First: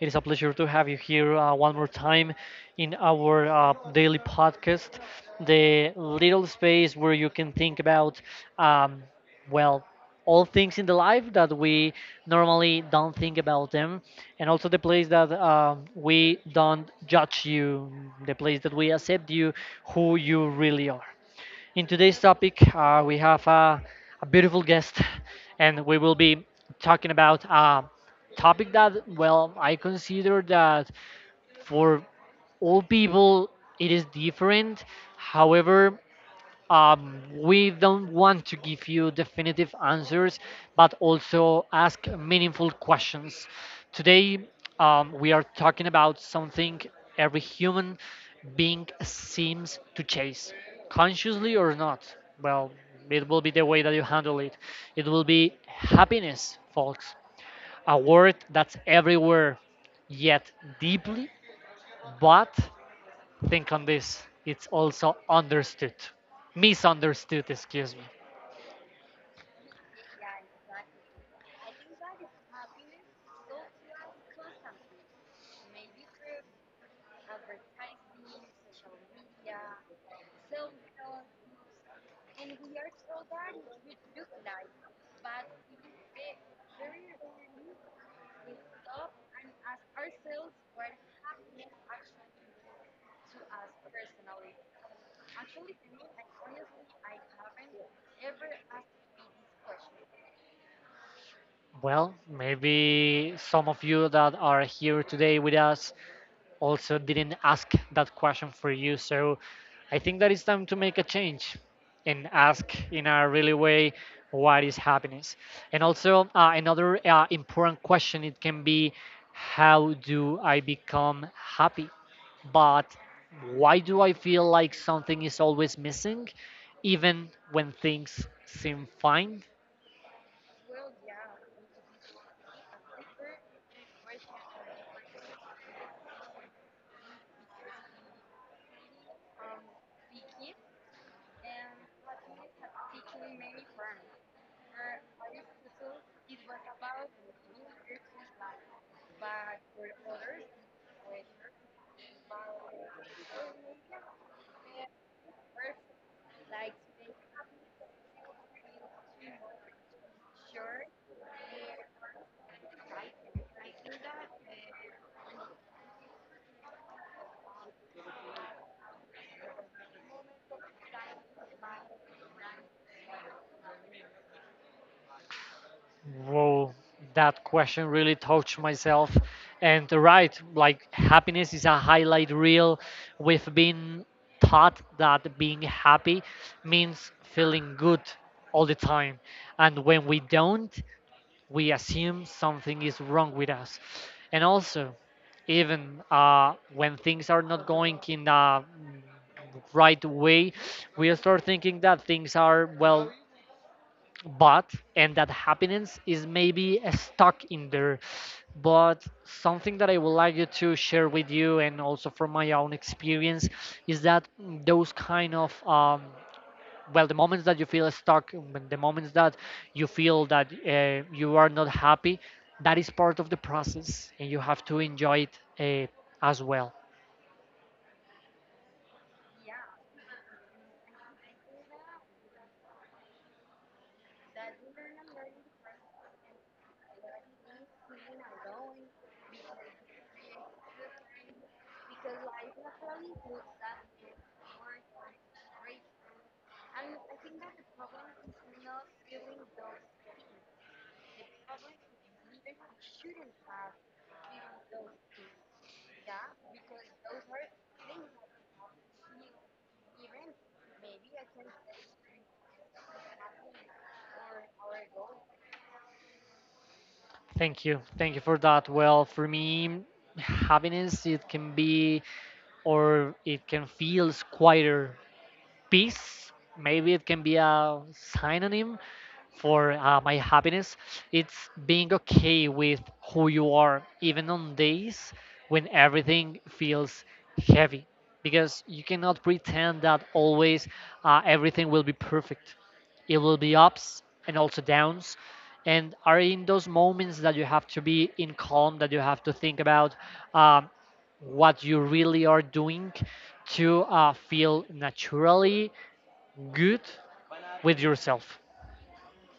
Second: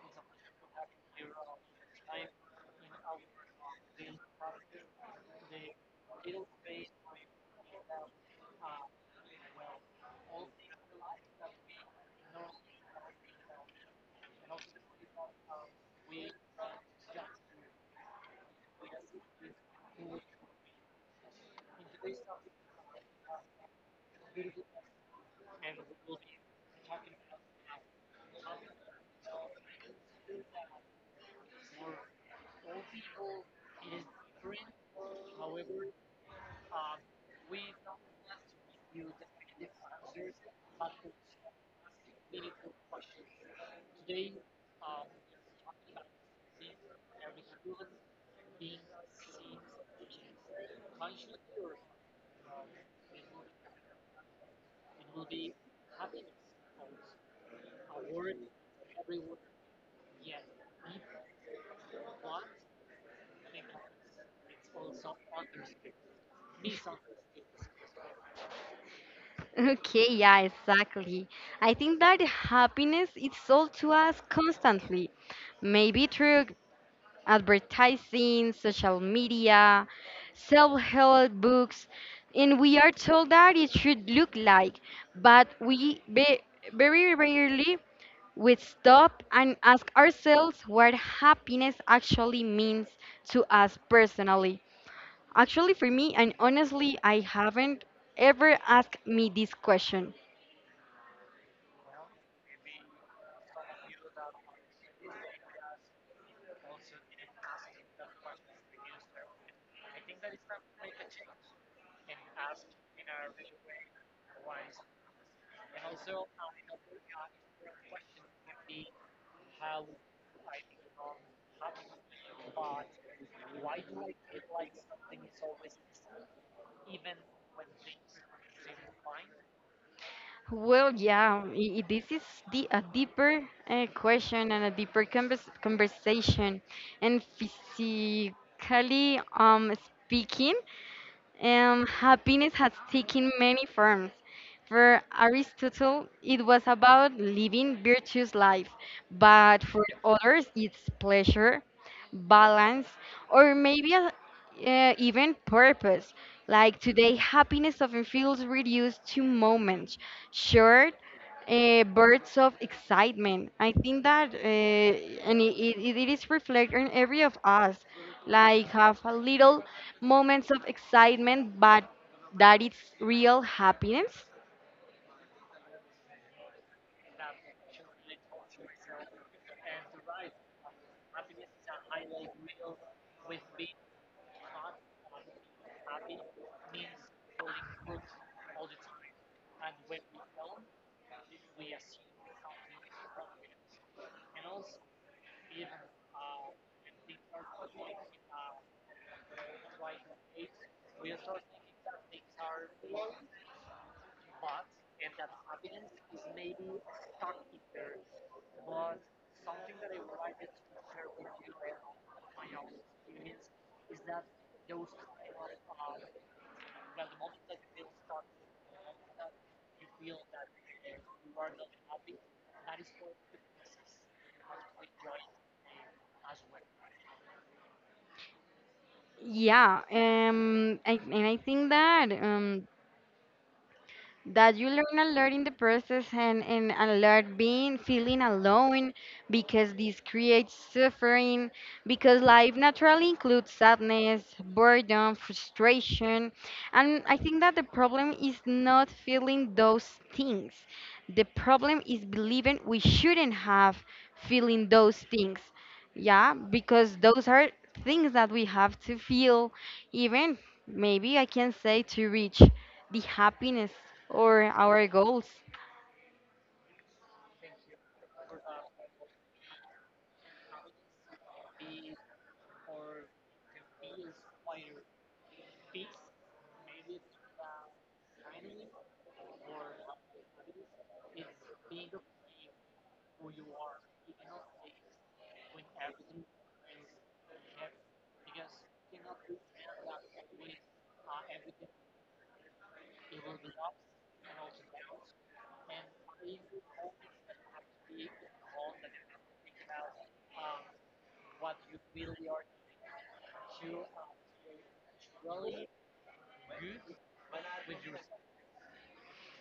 it is a pleasure to have you here one more time in our daily podcast, the little space where you can think about, um, well, all things in the life that we normally don't think about them, and also the place that we don't judge you, the place that we accept you, who you really are. In today's topic, we have a beautiful guest, and we will be talking about a topic that, well, I consider that for all people it is different. However, we don't want to give you definitive answers, but also ask meaningful questions. Today, we are talking about something every human being seems to chase, consciously or not. Well, it will be the way that you handle it. It will be happiness, folks. A word that's everywhere, yet deeply, but think on this. It's also understood. Misunderstood, excuse me. Okay, yeah, exactly. I think that happiness is sold to us constantly, maybe through advertising, social media, self-help books, and we are told that it should look like, but very rarely we stop and ask ourselves what happiness actually means to us personally. Actually, for me, and honestly, I haven't ever asked me this question. Well, maybe some of you that are here today with us also didn't ask that question for you. So I think that it's time to make a change and ask in a really way what is happiness. And also, another important question it can be how do I become happy? But why do I feel like something is always missing, even when things seem fine? Well, yeah, this is the a deeper question and a deeper conversation. And physically um, speaking, happiness has taken many forms. For Aristotle, it was about living virtuous life, but for others, it's pleasure, balance, or maybe even purpose. Like today, happiness often feels reduced to moments, short bursts of excitement. I think that, and it is reflected in every of us, like have a little moments of excitement, but that it's real happiness. Well, that question really touched myself. And right, like happiness is a highlight reel. We've been taught that being happy means feeling good all the time. And when we don't, we assume something is wrong with us. And also, even when things are not going in the right way, we start thinking that things are, well, but and that happiness is maybe stuck in there, but something that I would like you to share with you and also from my own experience is that those kind of well, the moments that you feel stuck, when the moments that you feel that you are not happy, that is part of the process and you have to enjoy it as well. Yeah, and I think that that you learn a lot in the process and a lot being feeling alone, because this creates suffering, because life naturally includes sadness, boredom, frustration. And I think that the problem is not feeling those things. The problem is believing we shouldn't have feeling those things. Yeah, because those are things that we have to feel, even maybe I can say, to reach the happiness or our goals. Thank you. Thank you for that. Well, for me, happiness, it can be or it can feel quieter, peace, maybe it can be a synonym for my happiness. It's being okay with who you are, even on days when everything feels heavy, because you cannot pretend that always everything will be perfect. It will be ups and also downs, and are in those moments that you have to be in calm, that you have to think about, um, what you really are doing to feel naturally good with yourself.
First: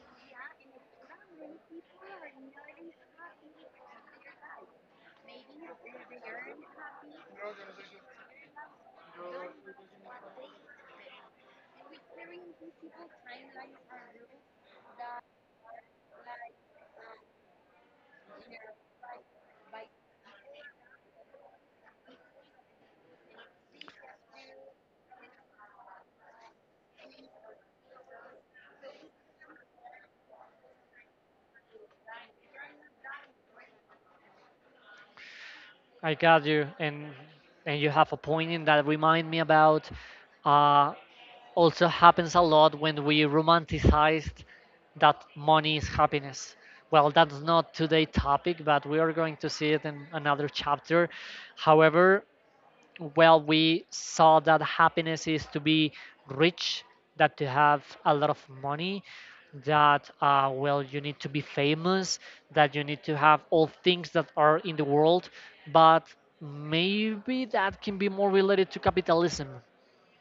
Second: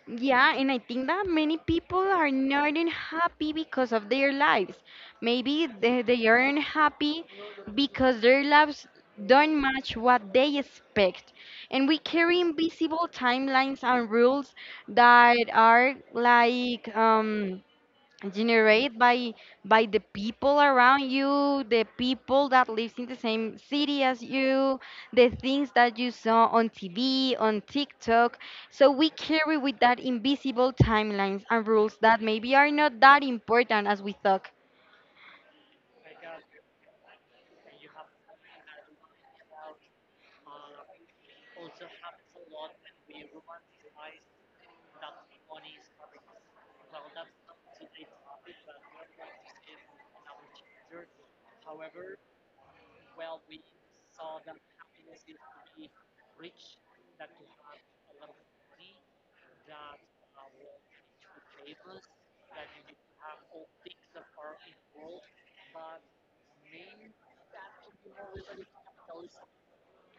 Yeah, and I think that many people are not unhappy because of their lives. Maybe they are unhappy because their lives don't match what they expect. And we carry invisible timelines and rules that are like, generated by the people around you, the people that lives in the same city as you, the things that you saw on TV, on TikTok. So we carry with that invisible timelines and rules that maybe are not that important as we thought. I got you, and you have a point in that. Remind me about. Uh, Also happens a lot when we romanticized that money is happiness. Well, that's not today's topic, but we are going to see it in another chapter. However, well, we saw that happiness is to be rich, that to have a lot of money, that well, you need to be famous, that you need to have all things that are in the world, but maybe that can be more related to capitalism,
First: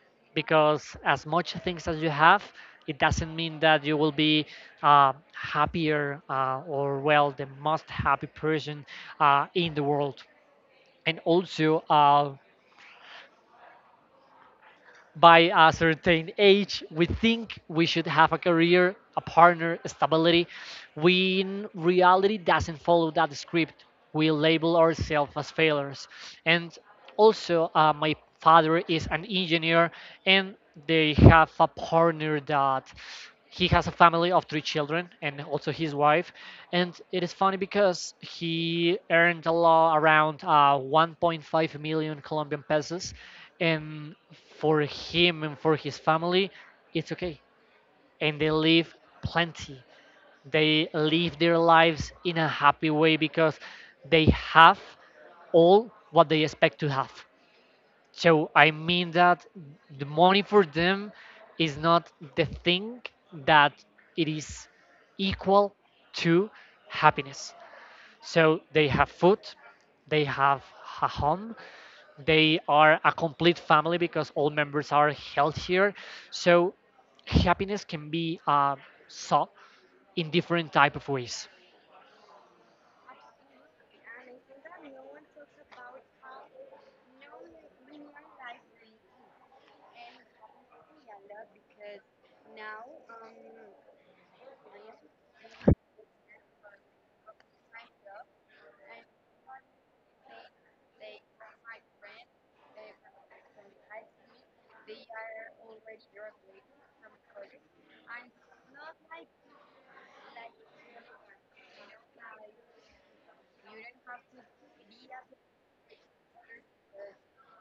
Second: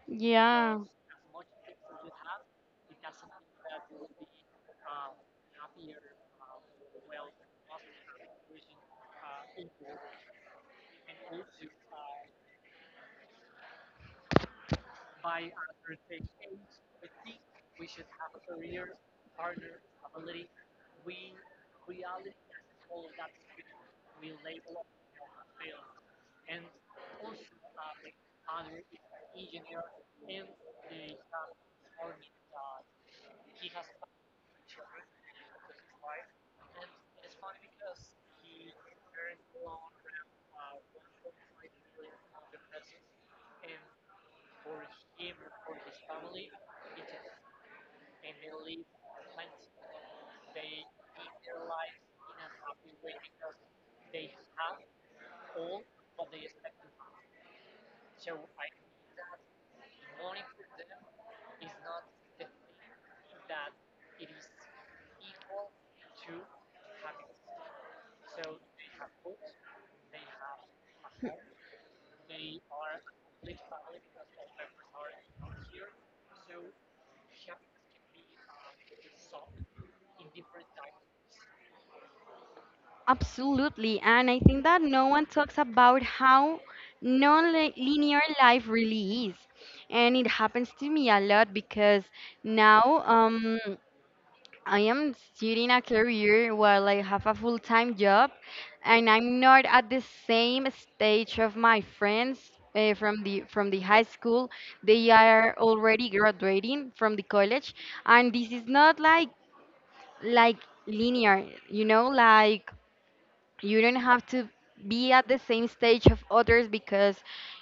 Yeah. because as much things as you have, it doesn't mean that you will be happier, or well, the most happy person in the world. And also, by a certain age, we think we should have a career, a partner, stability. We in reality doesn't follow that script. We label ourselves as failures. And also, my father is an engineer, and they have a partner that he has a family of three children and also his wife, and it is funny because he earned a lot, around 1.5 million Colombian pesos, and for him and for his family, it's okay, and they live plenty, they live their lives in a happy way because they have all what they expect to have. So I mean that the money for them is not the thing that it is equal to happiness. So they have food, they have a home, they are a complete family because all members are healthier. So happiness can be sought in different type of ways. Absolutely. And I think that no one talks about how non-linear life really is. And it happens to me a lot because now, I am studying a career while I have a full time job, and I'm not at the same stage of my friends from the high school. They are already graduating from the college, and this is not like like linear, you know, like you don't have to be at the same stage of others because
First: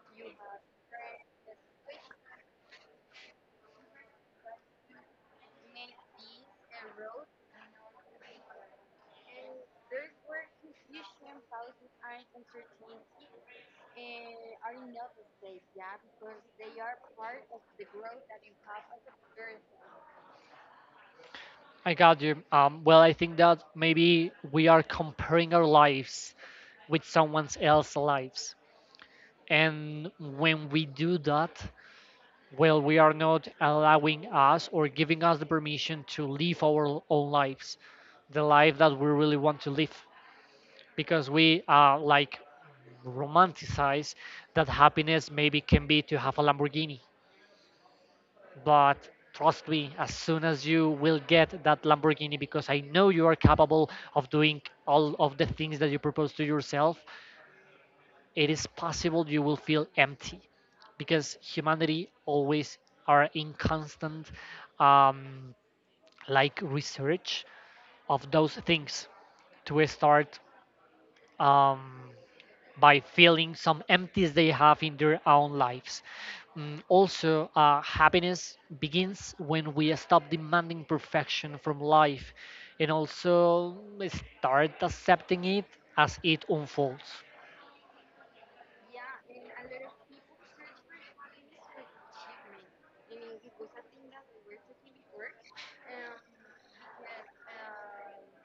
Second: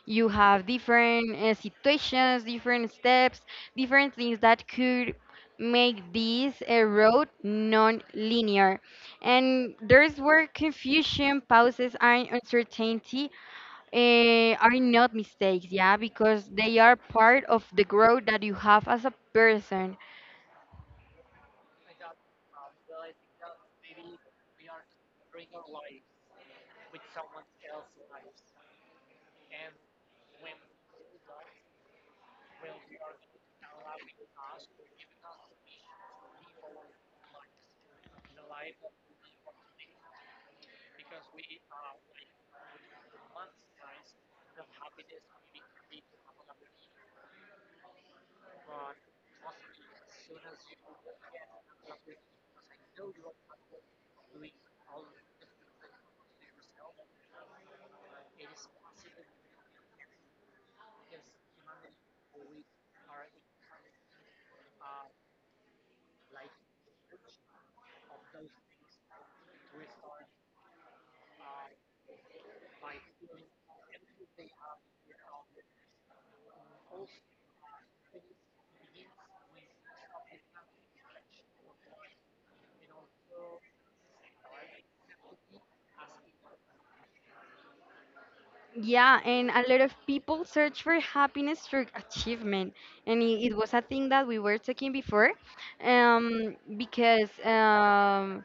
you have different situations, different steps, different things that could make this road non-linear. And there's where confusion, pauses, and uncertainty are not mistakes, yeah, because they are part of the growth that you have as a person. I got you. Well, I think that maybe we are comparing our lives with someone else's lives. And when we do that, well, we are not allowing us or giving us the permission to live our own lives, the life that we really want to live, because we like romanticize that happiness maybe can be to have a Lamborghini. But trust me, as soon as you will get that Lamborghini, because I know you are capable of doing all of the things that you propose to yourself, it is possible you will feel empty because humanity always are in constant, um, like research of those things to start, um, by feeling some empties they have in their own lives. Also, happiness begins when we stop demanding perfection from life and also start accepting it as it unfolds. Yeah, and a lot of people search for happiness through achievement, and it was a thing that we were talking before, because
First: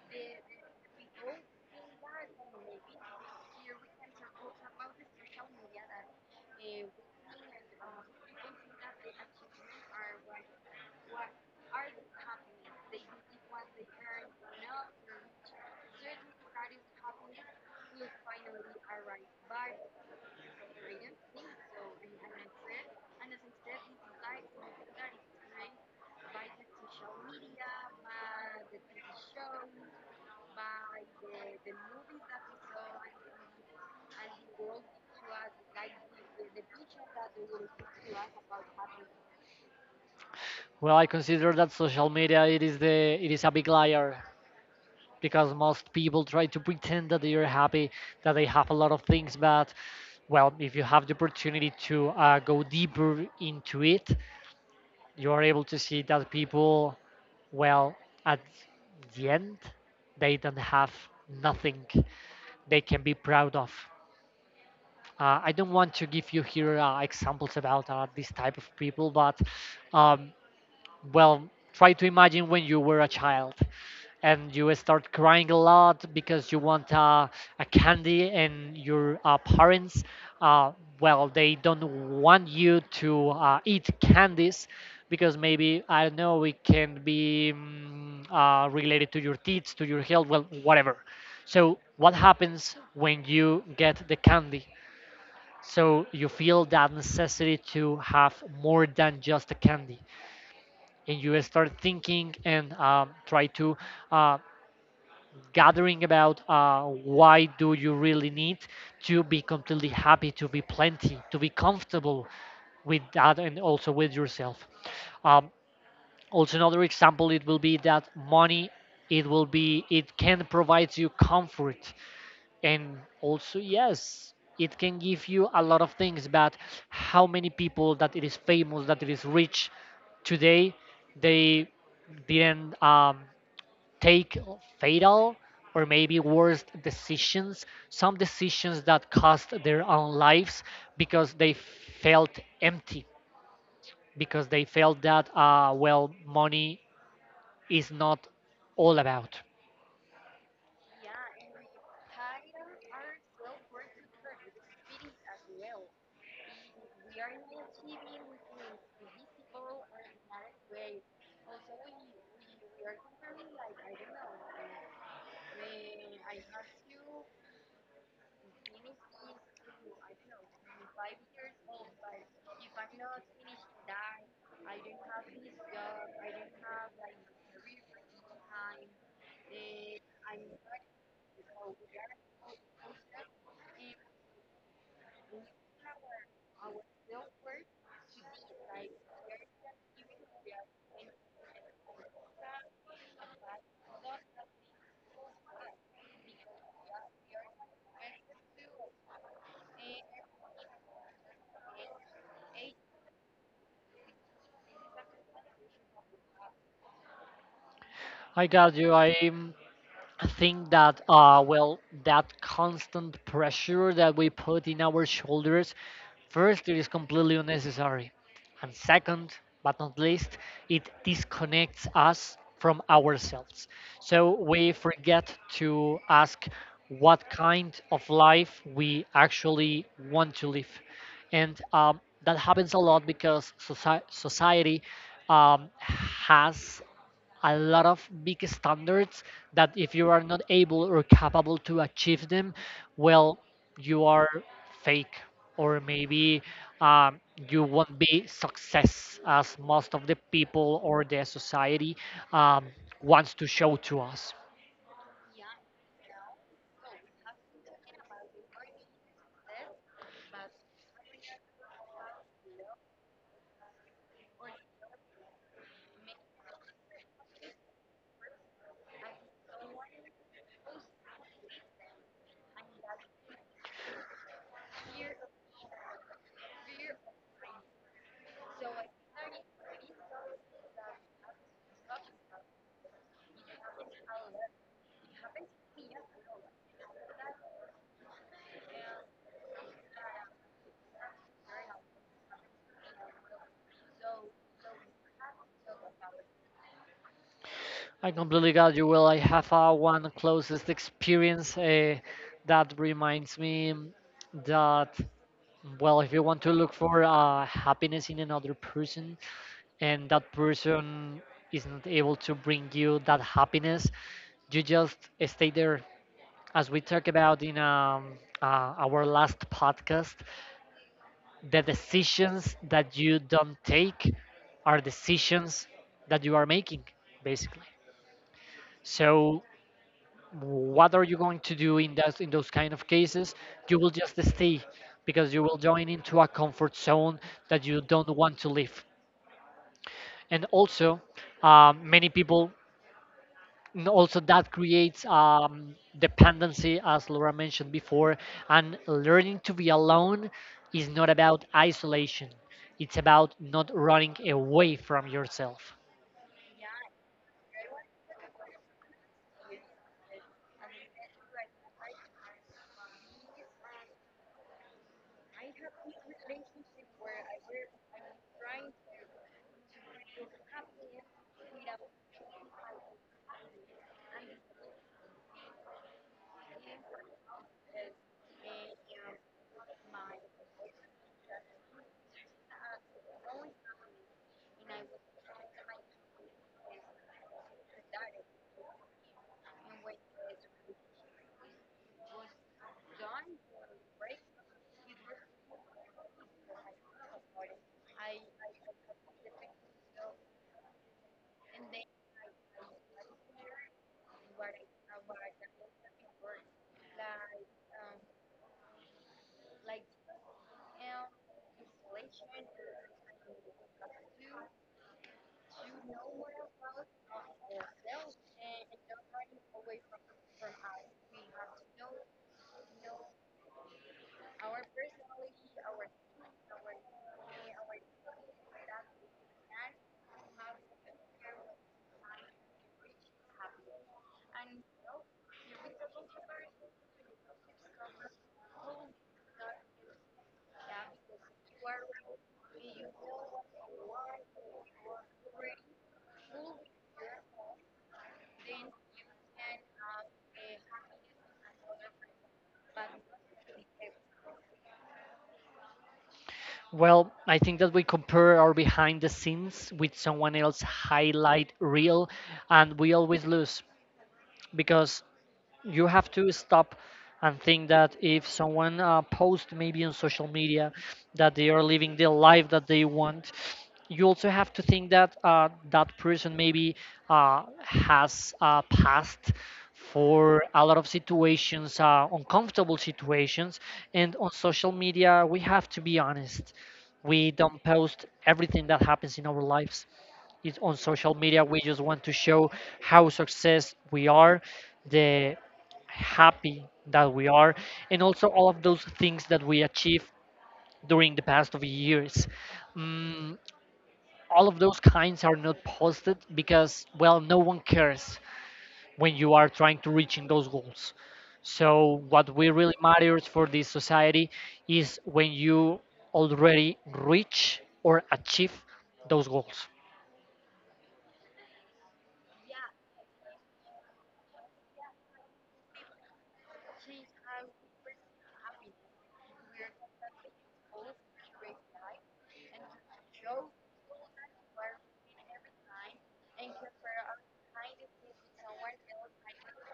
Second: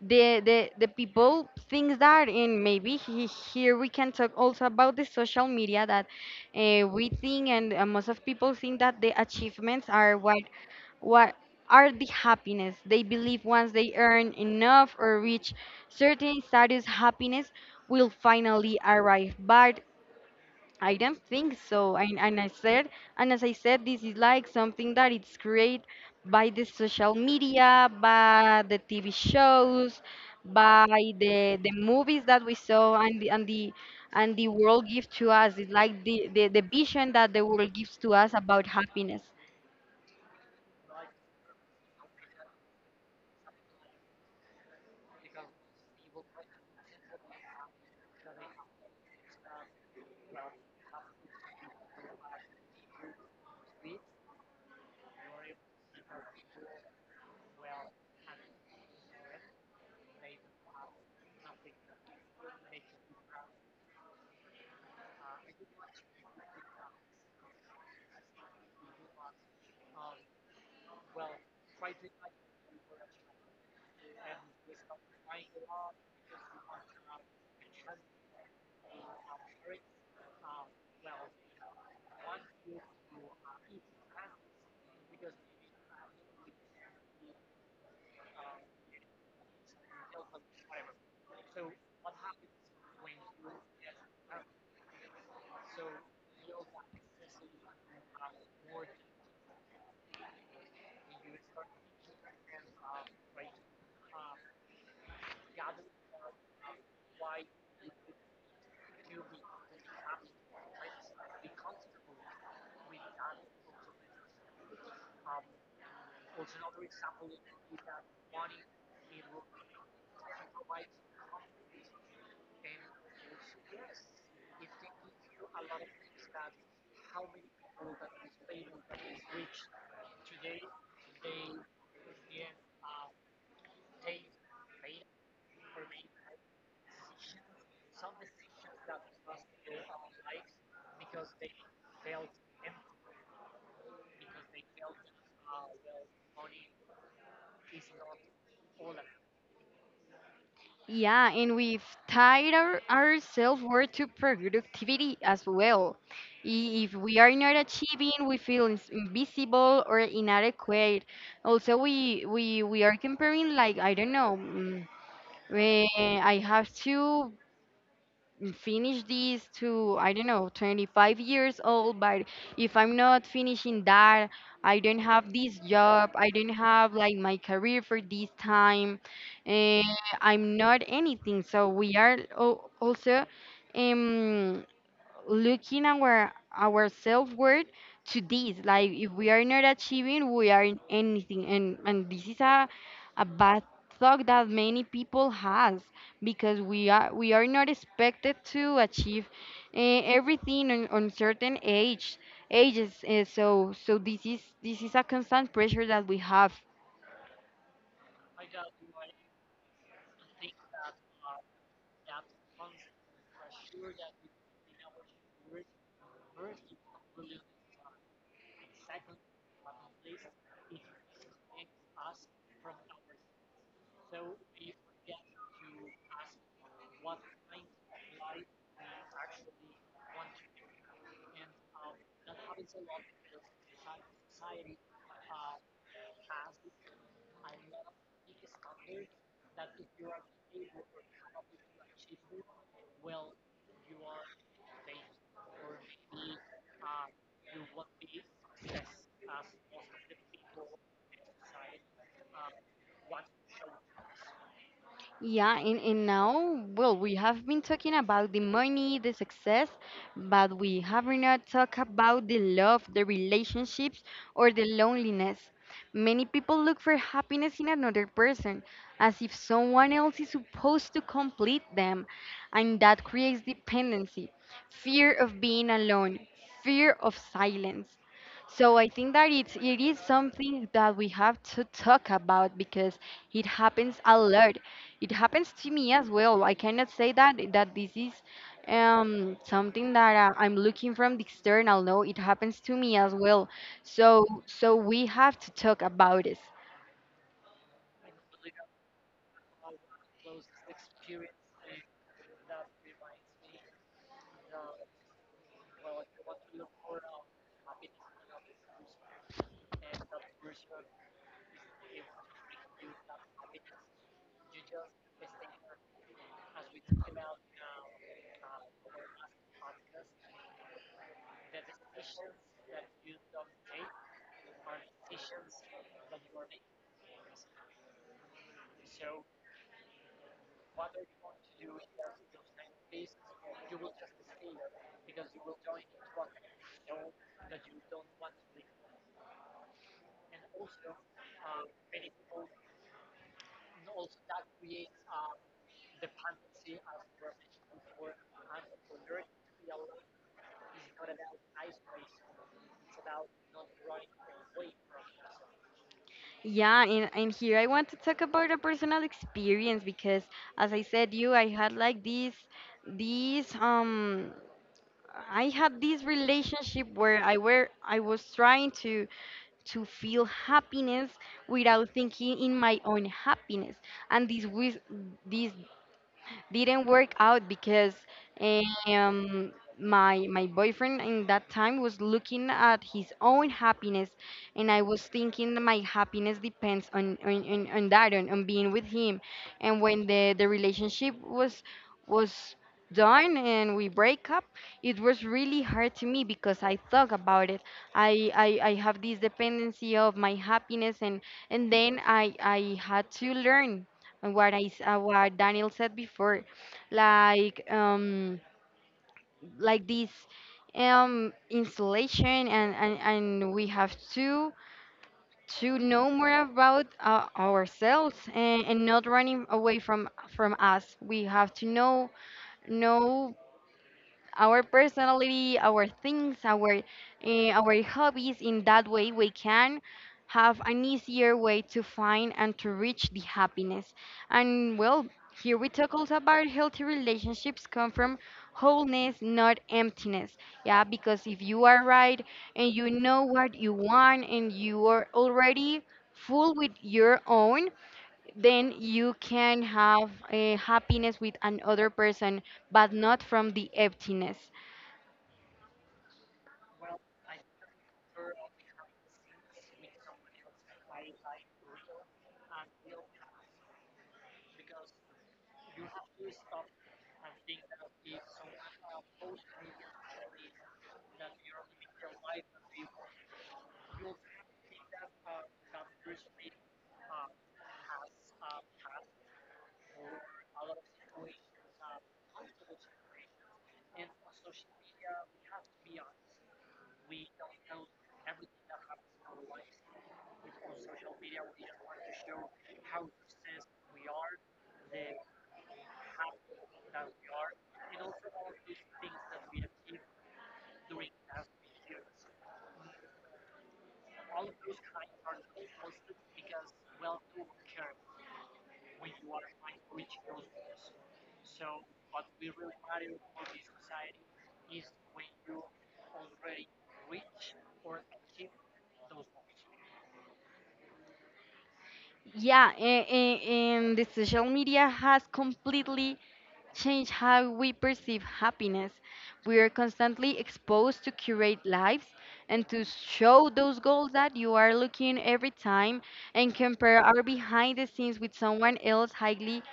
the people think that, and maybe here we can talk also about the social media that we think, and most of people think that the achievements are what what are the happiness. They believe once they earn enough or reach certain status, happiness will finally arrive. But I don't think so. And I said, and as I said, this is like something that it's created by the social media, by the TV shows, by the movies that we saw, and the world gives to us. It's like the vision that the world gives to us about happiness. Well, I consider that social media, it is a big liar because most people try to pretend that they are happy, that they have a lot of things, but well, if you have the opportunity to go deeper into it, you are able to see that people, well, at the end, they don't have nothing they can be proud of. I don't want to give you here examples about this type of people, but um, well, try to imagine when you were a child and you start crying a lot because you want a candy, and your parents, uh, well, they don't want you to eat candies because maybe I don't know, it can be related to your teeth, to your health, well, whatever. So what happens when you get the candy? So you feel that necessity to have more than just a candy, and you start thinking and try to uh, gathering about why do you really need to be completely happy, to be plenty, to be comfortable with that and also with yourself. um, Also, another example, it will be that money, it will be it can provide you comfort, and also, yes, it can give you a lot of things. But how many people that it is famous, that it is rich today, they didn't take fatal or maybe worse decisions, some decisions that cost their own lives, because they felt empty, because they felt that well, money is not all about. Yeah, and we've tied our self-worth to productivity as well. If we are not achieving, we feel invisible or inadequate. Also, we are comparing like I don't know. I have to finish this to I don't know 25 years old, but if I'm not finishing that, I don't have this job, I don't have like my career for this time, and I'm not anything. So we are also um looking our self worth to this. Like if we are not achieving, we are in anything, and this is a bad thought that many people has, because we are not expected to achieve uh, everything on certain ages. This is a constant pressure that we have. I got you. I think that well, that constant pressure that we put in our shoulders, first it is completely unnecessary, and second but not least, it disconnects us from ourselves, so we forget to ask what kind of life we actually want to live. And that happens a lot because society has a lot of big standards that if you are not able or capable to achieve them, well, you are fake, or maybe um, you won't be success as most of the people or the society um, wants to show to us. Yeah, and now, well, we have been talking about the money, the success, but we have not talked about the love, the relationships, or the loneliness. Many people look for happiness in another person, as if someone else is supposed to complete them, and that creates dependency, fear of being alone, fear of silence. So I think that it is something that we have to talk about because it happens a lot. It happens to me as well. I cannot say that this is something that I'm looking from the external. No, it happens to me as well. So so we have to talk about it. I completely got you. Well, I have one closest experience that reminds me that, well, if you want to look for happiness in another person, and that person is not able to bring you that happiness, you just stay there. As we talked about in our last podcast, the decisions that you don't take are decisions that you are making, basically. So, what are you going to do in those kind of cases? You will just stay because you will join into a comfort zone that you don't want to leave. And also, many people. And also that creates dependency, as Laura mentioned before, and learning to be alone is not about isolation, it's about not running away from yourself. Yeah, and here I want to talk about a personal experience because, as I said, you I had like this I had this relationship where I was trying to feel happiness without thinking in my own happiness. And this was this didn't work out because um, my boyfriend in that time was looking at his own happiness, and I was thinking that my happiness depends on being with him. And when the relationship was was done and we break up, it was really hard to me, because I thought about it. I have this dependency of my happiness, and then I had to learn. And what what Daniel said before, like um like this installation, and we have to know more about ourselves, and not running away from us. We have to know know our personality, our things, our hobbies. In that way, we can have an easier way to find and to reach the happiness. And well, here we talk also about healthy relationships come from wholeness, not emptiness. Yeah, because if you are right and you know what you want and you are already full with your own, then you can have a happiness with another person, but not from the emptiness. Well, I think that we compare our behind the scenes with someone else's highlight reel, and we always lose because you have to stop and think that if someone posts maybe on social media that they are living the life that they want, you also have to think that that person maybe has passed for a lot of situations, uncomfortable situations. And on social media, we have to be honest, we don't post everything that happens in our lives, it's on social media. We just want to show how success we are, the happy that we are, and also all of those things that we achieve during the past of years. Mm, all of those kinds are not posted because, well, no one cares when you are trying to reach in those goals. So what we really matters for this society is when you already reach or achieve those goals. Yeah, and the social media has completely changed how we perceive happiness. We are constantly exposed to curate lives and to show those goals that you are looking every time and compare our behind the scenes with someone else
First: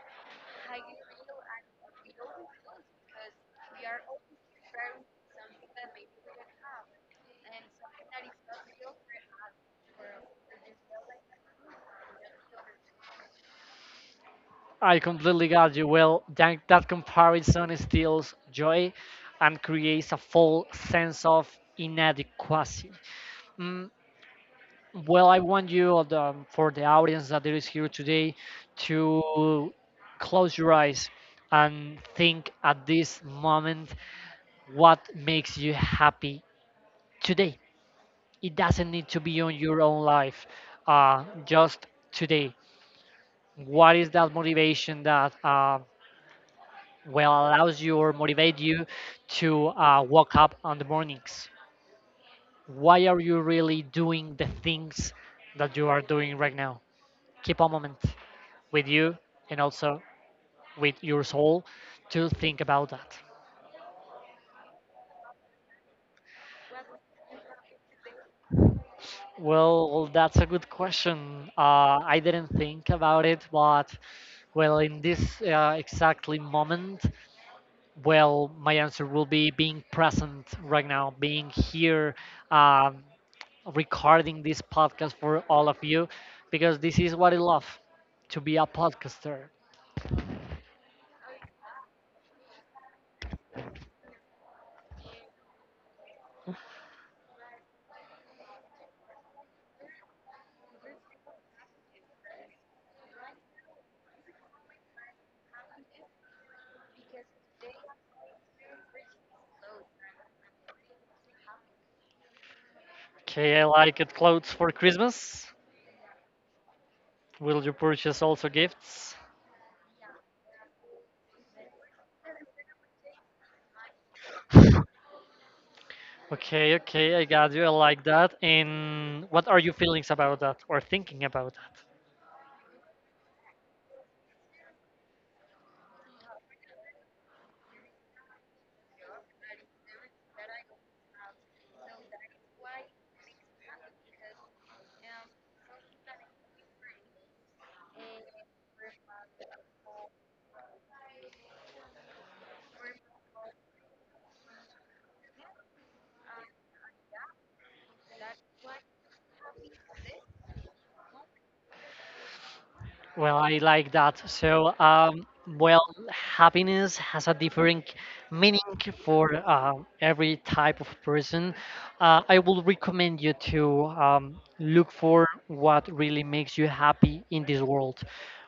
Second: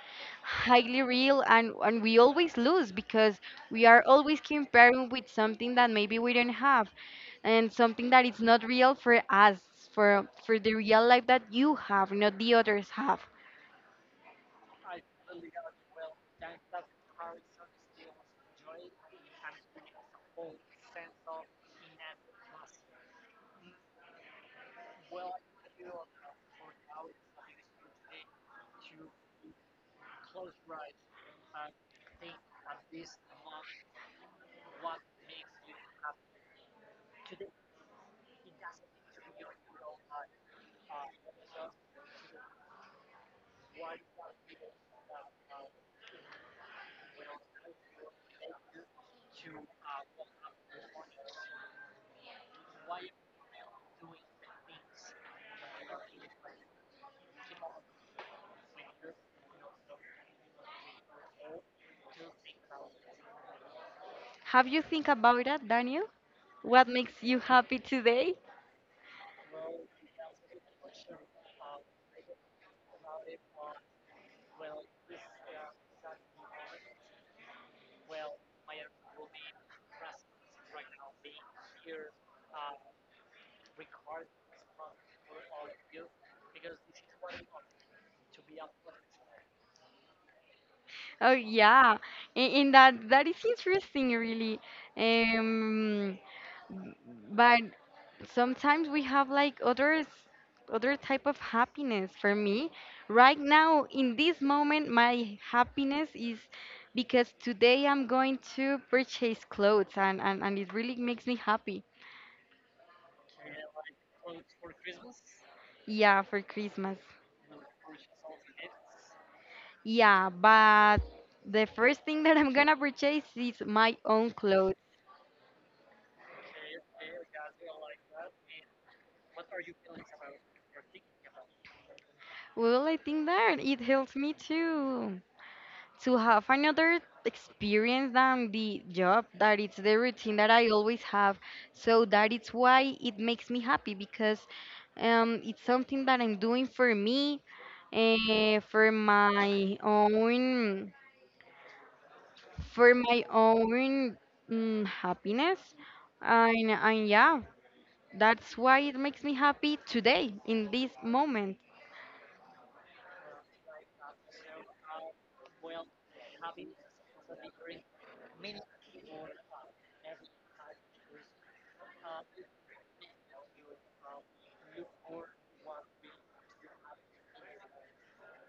highly real, and we always lose because we are always comparing with something that maybe we don't have, and something that is not real for us, for the real life that you have, not the others have. I completely got you. Well, that comparison steals joy and creates a false sense of inadequacy. Mm, well, I want you, for the audience that is here today, to close your eyes and think at this moment what makes you happy today. It doesn't need to be on your own life, just today. What is that motivation that well allows you or motivate you to wake up on the mornings? Why are you really doing the things that you are doing right now? Keep a moment with you and also with your soul to think about that. Have you think about that, Daniel? What makes you happy today? Well, that's a good question. I didn't think about it, but well, in this exactly moment, well, my answer will be being present right now, being here, um, recording this podcast for all of you, because this is what I love, to be a podcaster. Oh yeah, and that is interesting really. um but sometimes we have like others, other type of happiness. For me, right now in this moment, my happiness is because today I'm going to purchase clothes, and it really makes me happy. Okay, I like it. Clothes for Christmas. Yeah, for Christmas. Will you purchase also gifts? Yeah, but the first thing that I'm gonna purchase is my own clothes. Okay, okay, I got you. I like that. And what are you feelings about that or thinking about that? Well, I think that it helps me too to have another experience than the job that it's the routine that I always have. So that it's why it makes me happy, because it's something that I'm doing for me, for my own, for my own happiness. And yeah, that's why it makes me happy today in this moment. Well, I like that. So, well, happiness has a different meaning for every type of person. I will recommend you to look for what really makes you happy in this world.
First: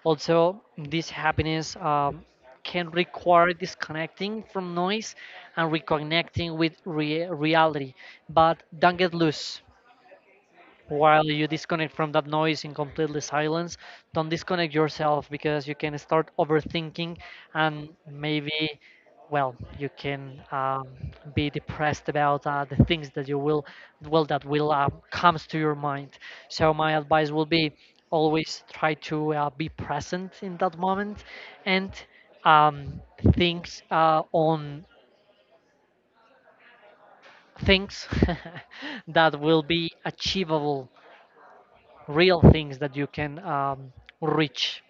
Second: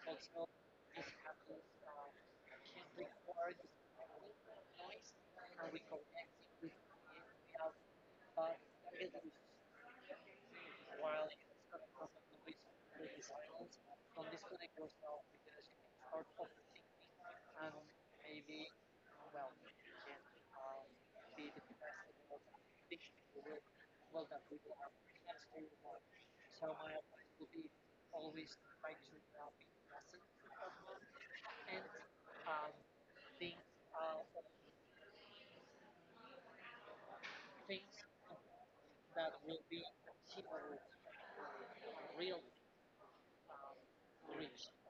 Also, this happiness can require disconnecting from noise and reconnecting with reality. But don't get loose while you disconnect from that noise in completely silence. Don't disconnect yourself because you can start overthinking, and maybe, well, you can be depressed about the things that you will, well, that will comes to your mind. So my advice will be, always try to be present in that moment and um, things uh, on things that will be achievable, real things that you can reach.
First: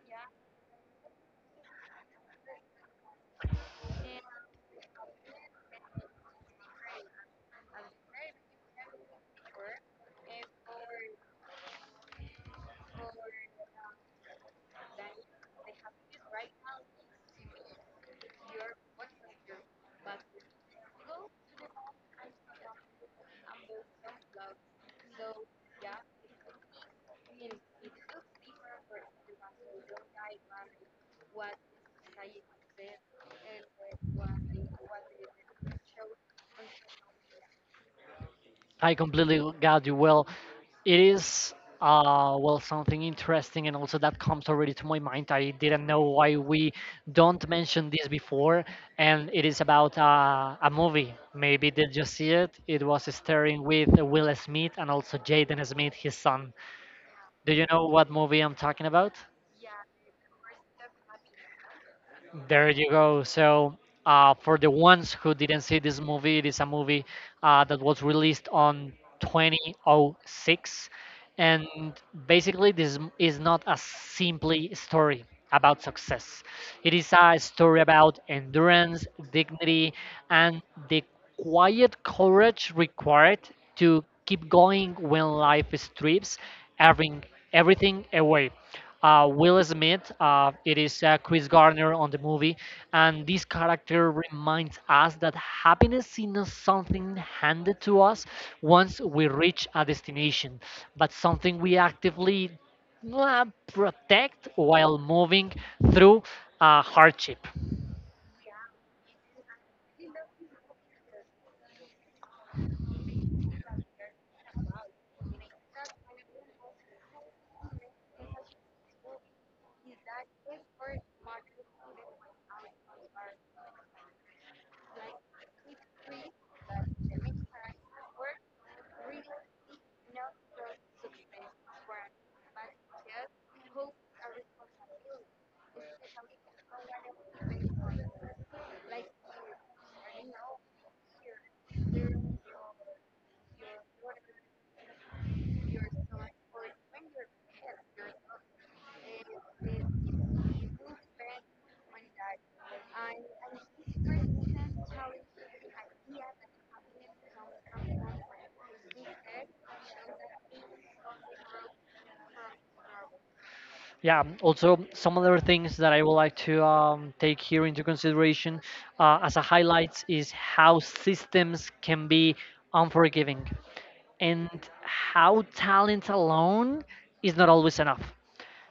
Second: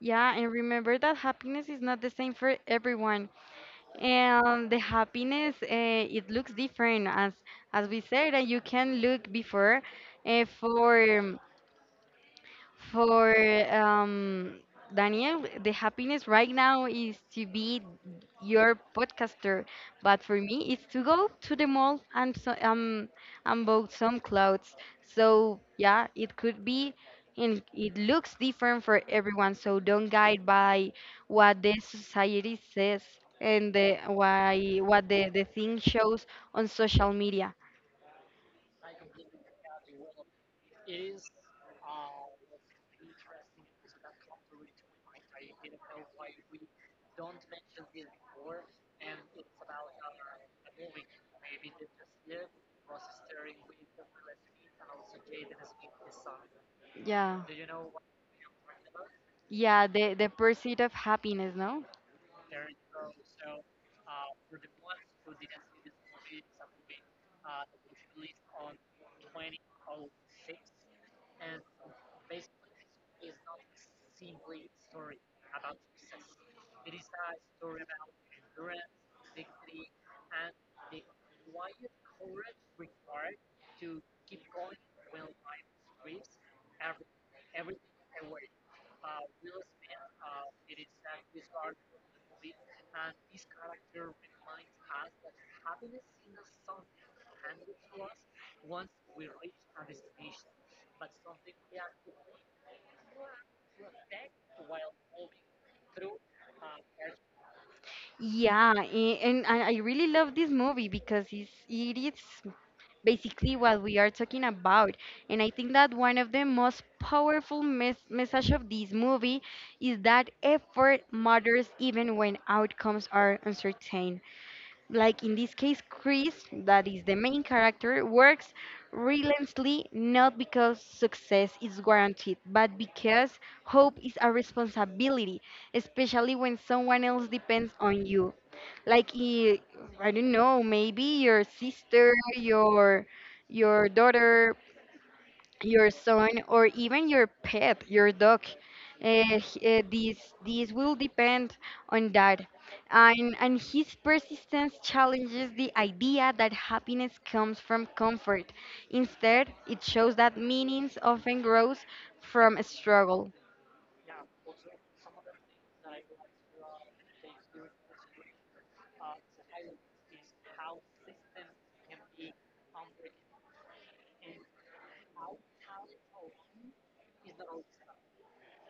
Yeah, and remember that happiness is not the same for everyone. And the happiness, it looks different as we said, and you can look before uh, for for um, Daniel, the happiness right now is to be your podcaster, but for me, it's to go to the mall and so, and buy some clothes. So yeah, it could be, and it looks different for everyone. So don't guide by what the society says and the why what the thing shows on social media. I completely got you. Well, it is well, something interesting, and also that comes already to my mind. I didn't know why we don't mention this before, and it is about a movie. Maybe did you see it? It was starring with Will Smith and also Jaden Smith, his son. Yeah, Do you know what movie I'm talking about? yeah, the pursuit of happiness, no? There you go. So, for the ones who didn't see this movie, it is a movie that was released on 2006, and basically is not a simply story about success. It is a story about endurance, dignity, and the quiet courage required to keep going when life strips everything, everything away. Will Smith, it is Chris Gardner on the movie, and this character reminds us that happiness is not something handed to us once we reach a destination, but something we actively uh, protect while moving through hardship. Yeah, and I really love this movie because it is basically what we are talking about. And I think that one of the most powerful message of this movie is that effort matters even when outcomes are uncertain, like in this case, Chris, that is the main character, works relentlessly not because success is guaranteed, but because hope is a responsibility, especially when someone else depends on you. Like I don't know, maybe your sister, your daughter, your son, or even your pet, your dog. Uh, h- uh, these these will depend on that, and his persistence challenges the idea that happiness comes from comfort. Instead, it shows that meanings often grows from struggle. Yeah, also some other things that I would like to take here into consideration as a highlights is how systems can be unforgiving and how talent alone is not always enough.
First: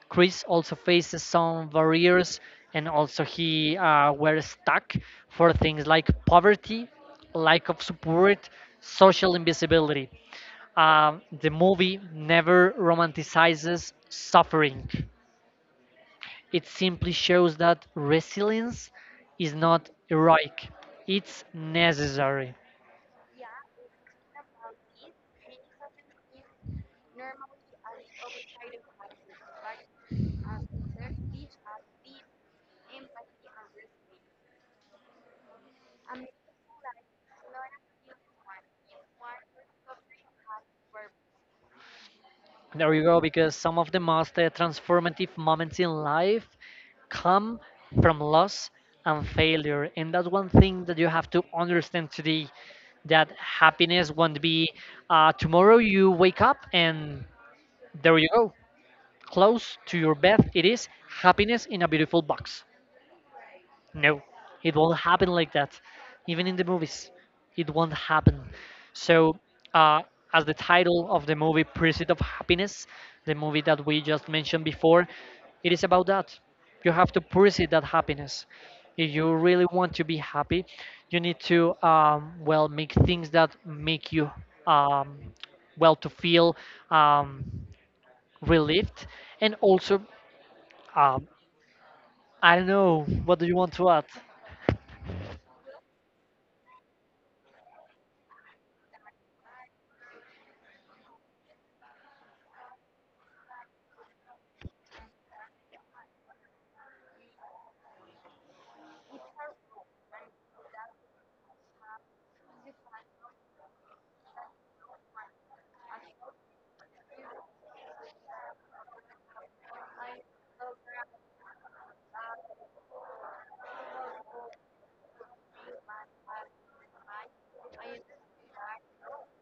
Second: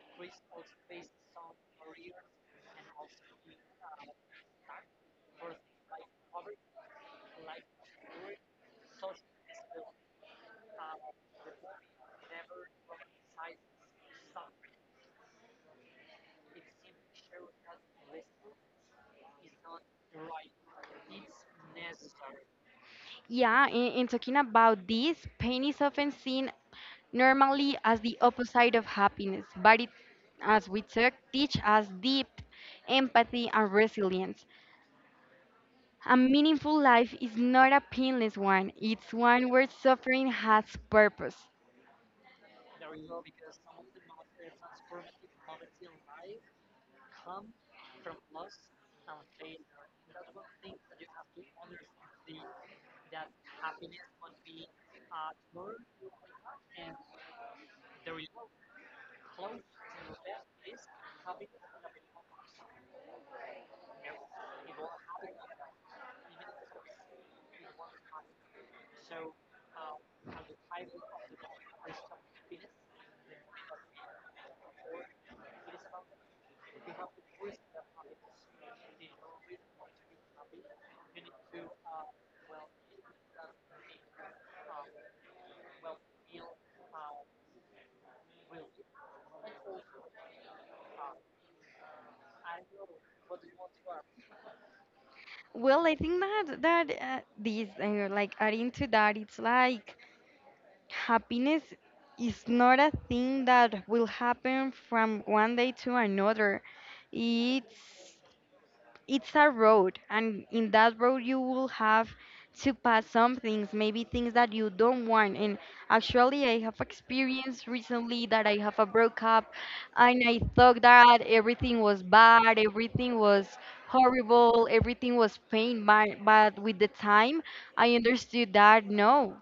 Chris also faces some barriers, and also he were stuck for things like poverty, lack of support, social invisibility. The movie never romanticizes suffering. It simply shows that resilience is not heroic, it's necessary. Yeah, in talking about this, pain is often seen normally as the opposite of happiness, but it, as we talk, teach us deep empathy and resilience. A meaningful life is not a painless one. It's one where suffering has purpose. There you go, because some of the most transformative moments in life come from loss and failure. And that's one thing that you have to understand today, that happiness won't be, tomorrow you wake up and there you go, close to your bed it is happiness in a beautiful box. No, it won't happen like that, even in the movies it won't happen. So, uh, as the title of the movie, Pursuit of Happiness, the movie that we just mentioned before, it is about that. You have to pursue that happiness. If you really want to be happy, you need to well, make things that make you um, well, to feel um, relieved, and also um, I don't know. What do you want to add? Well, I think that this like adding to that, it's like happiness is not a thing that will happen from one day to another. It's it's a road, and in that road you will have to pass some things, maybe things that you don't want. And actually I have experienced recently that I have a broke up, and I thought that everything was bad, everything was horrible, everything was pain, but with the time I understood that no.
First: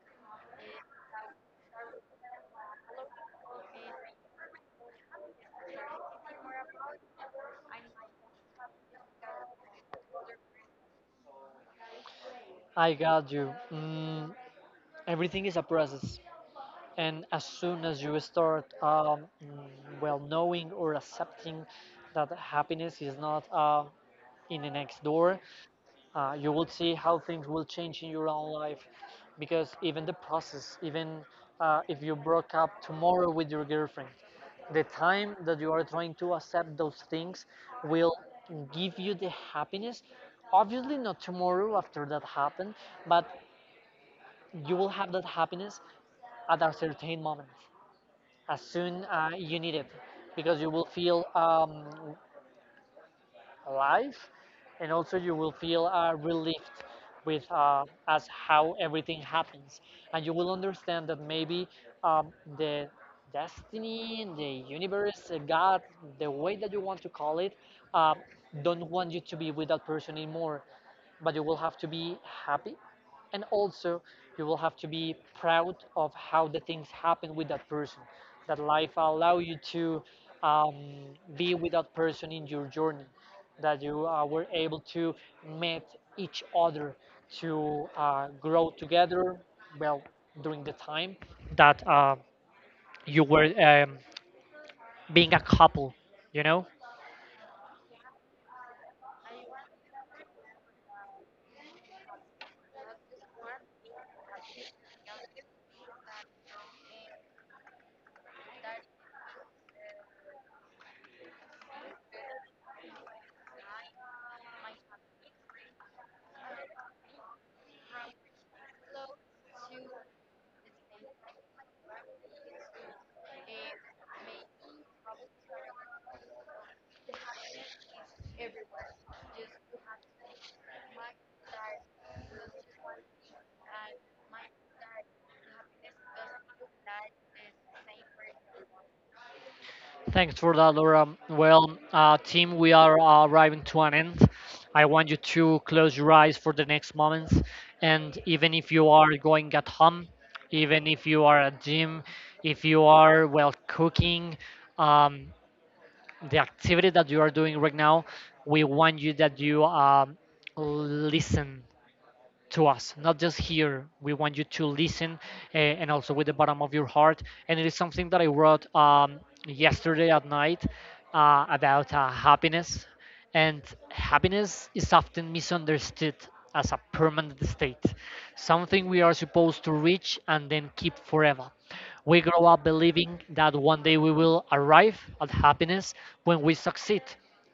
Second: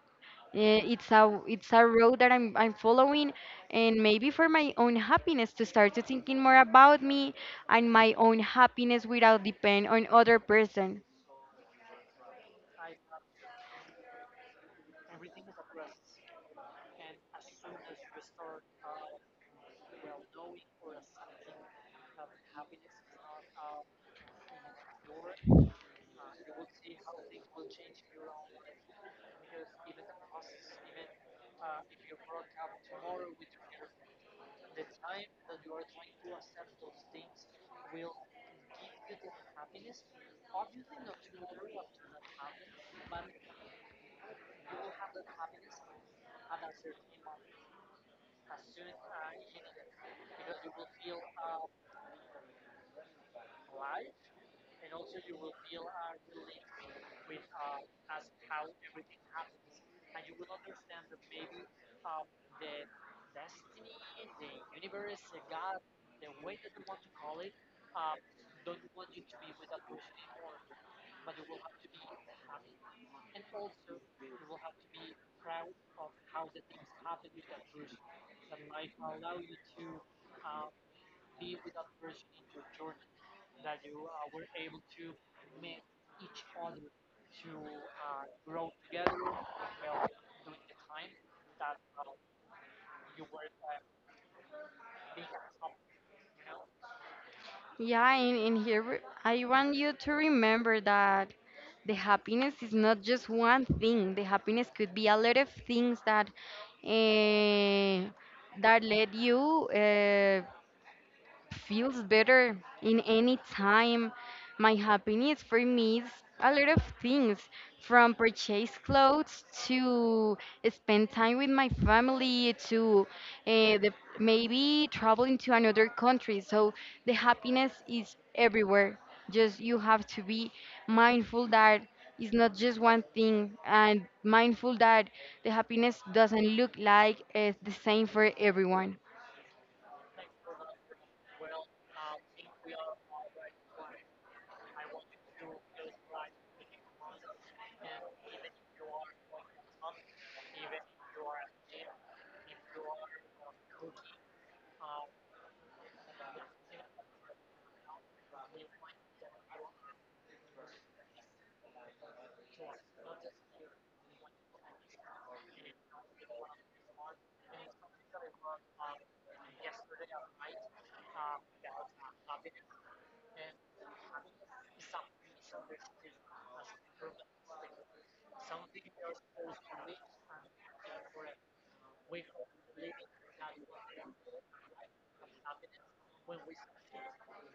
Eh, it's a road that I'm following, and maybe for my own happiness, to start to thinking more about me and my own happiness without depend on other person. I got you. Mm, everything is a process, and as soon as you start, well, knowing or accepting that happiness is not in the next door, you will see how things will change in your own life. Because even the process, even if you broke up tomorrow with your girlfriend, the time that you are trying to accept those things will give you the happiness. Obviously not tomorrow after that happened, but you will have that happiness at a certain moment, as soon you need it, because you will feel life, and also you will feel relieved with as how everything happens. And you will understand that maybe um, the destiny, the universe, god, the way that you want to call it, uh, don't want you to be with that person anymore, but you will have to be happy. And also, you will have to be proud of how the things happen with that person, that life allow you to um, be with that person in your journey, that you were able to meet each other, to grow together, well, during the time that you were being a couple, you know. Yeah, and here I want you to remember that the happiness is not just one thing. The happiness could be a lot of things that eh, that let you. Feels better in any time. My happiness for me is a lot of things, from purchase clothes to spend time with my family to uh, the, maybe traveling to another country. So the happiness is everywhere. Just you have to be mindful that it's not just one thing, and mindful that the happiness doesn't look like it's the same for everyone. Thanks for that, Laura. Well, team, we are arriving to an end. I want you to close your eyes for the next moments, and even if you are going at home, even if you are at gym, if you are, well, cooking, um, the activity that you are doing right now, we want you that you listen to us, not just here. We want you to listen and also with the bottom of your heart. And it is something that I wrote yesterday at night about happiness. And happiness is often misunderstood as a permanent state, something we are supposed to reach and then keep forever. We grow up believing that one day we will arrive at happiness, when we succeed,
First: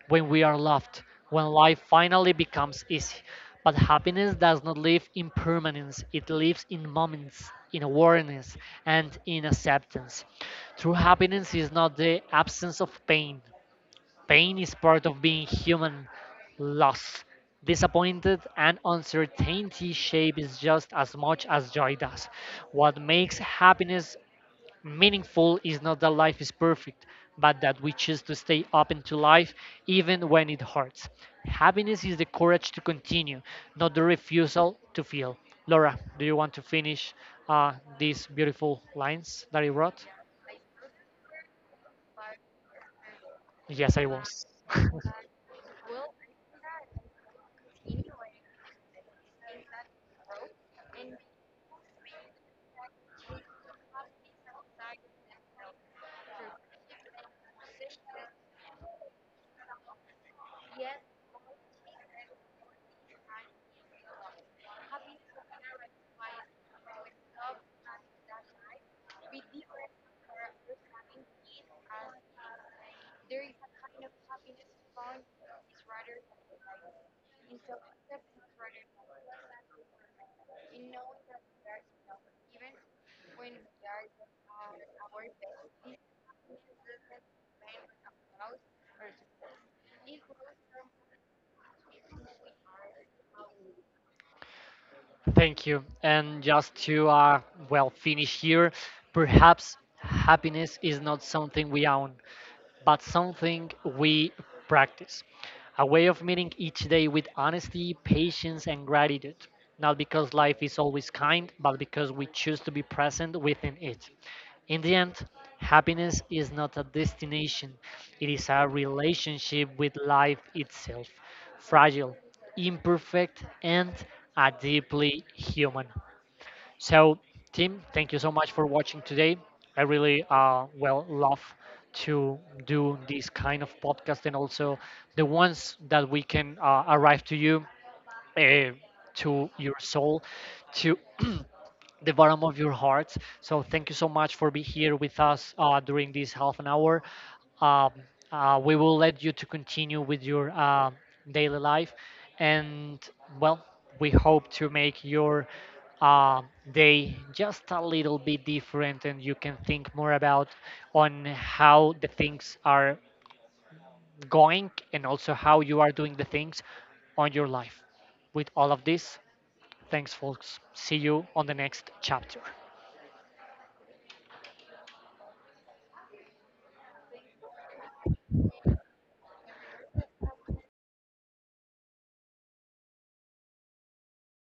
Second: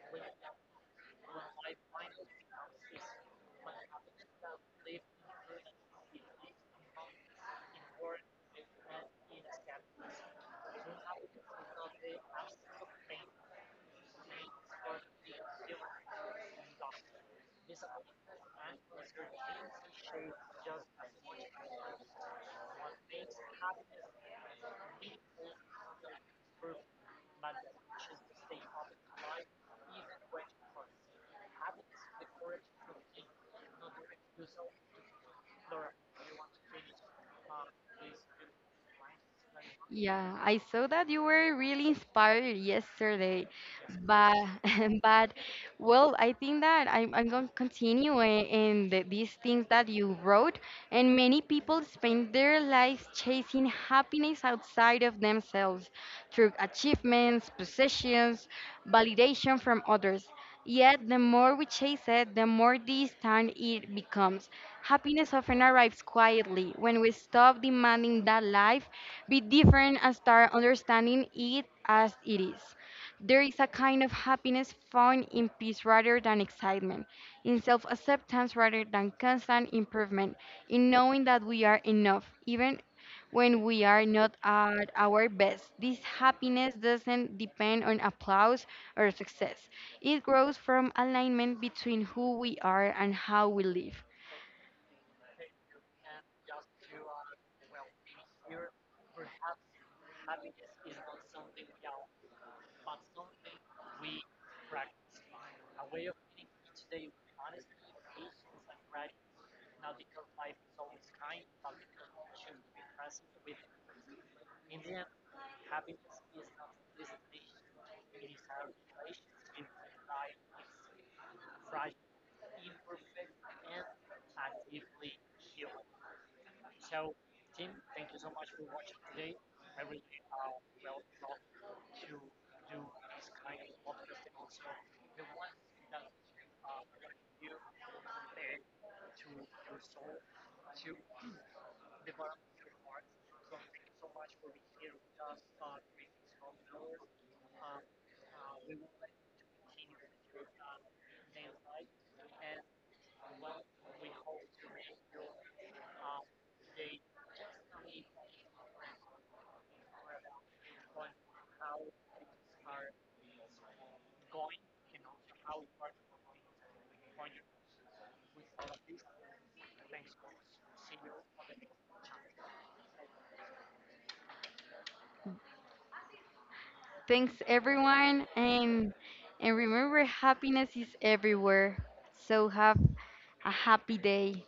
when we are loved, when life finally becomes easy. But happiness does not live in permanence, it lives in moments, in awareness, and in acceptance. True happiness is not the absence of pain, pain is part of being human. Loss, disappointed, and uncertainty shape is just as much as joy does. What makes happiness meaningful is not that life is perfect, but that we choose to stay open to life even when it hurts. Happiness is the courage to continue, not the refusal to feel. Laura, do you want to finish uh, these beautiful lines that you wrote? Yeah, I saw that you were really inspired yesterday, Yes, I but was. but well, I think that I'm gonna continue in these things that you wrote, and many people spend their lives chasing happiness outside of themselves through achievements, possessions, validation from others. Yet the more we chase it, the more distant it becomes. Happiness often arrives quietly when we stop demanding that life be different and start understanding it as it is. There is a kind of happiness found in peace rather than excitement, in self acceptance rather than constant improvement, in knowing that we are enough, even when we are not at our best. This happiness doesn't depend on applause or success, it grows from alignment between who we are and how we live. Thank you. And just to well, finish here, perhaps happiness is not something we own but something we practice. A way of meeting each day with honesty, patience, and gratitude. Not because life is always kind, but because we choose to be present within it. In the end, happiness is not a destination, it is a relationship with life itself. Fragile, imperfect, and a deeply human. So, Tim, thank you so much for watching today. I really well, love to do this kind of podcast, and also the ones that we can arrive to you, uh, to your soul, to the bottom of your hearts. So thank you so much for being here with us during this half an hour. Um, we will let you to continue with your daily life, and well, we hope to make your uh, day just a little bit different, and you can think more about on how the things are going, and also how you are doing the things on your life. With all of this, thanks, folks. See you on the next chapter. Thanks everyone, and remember happiness is everywhere. So have a happy day.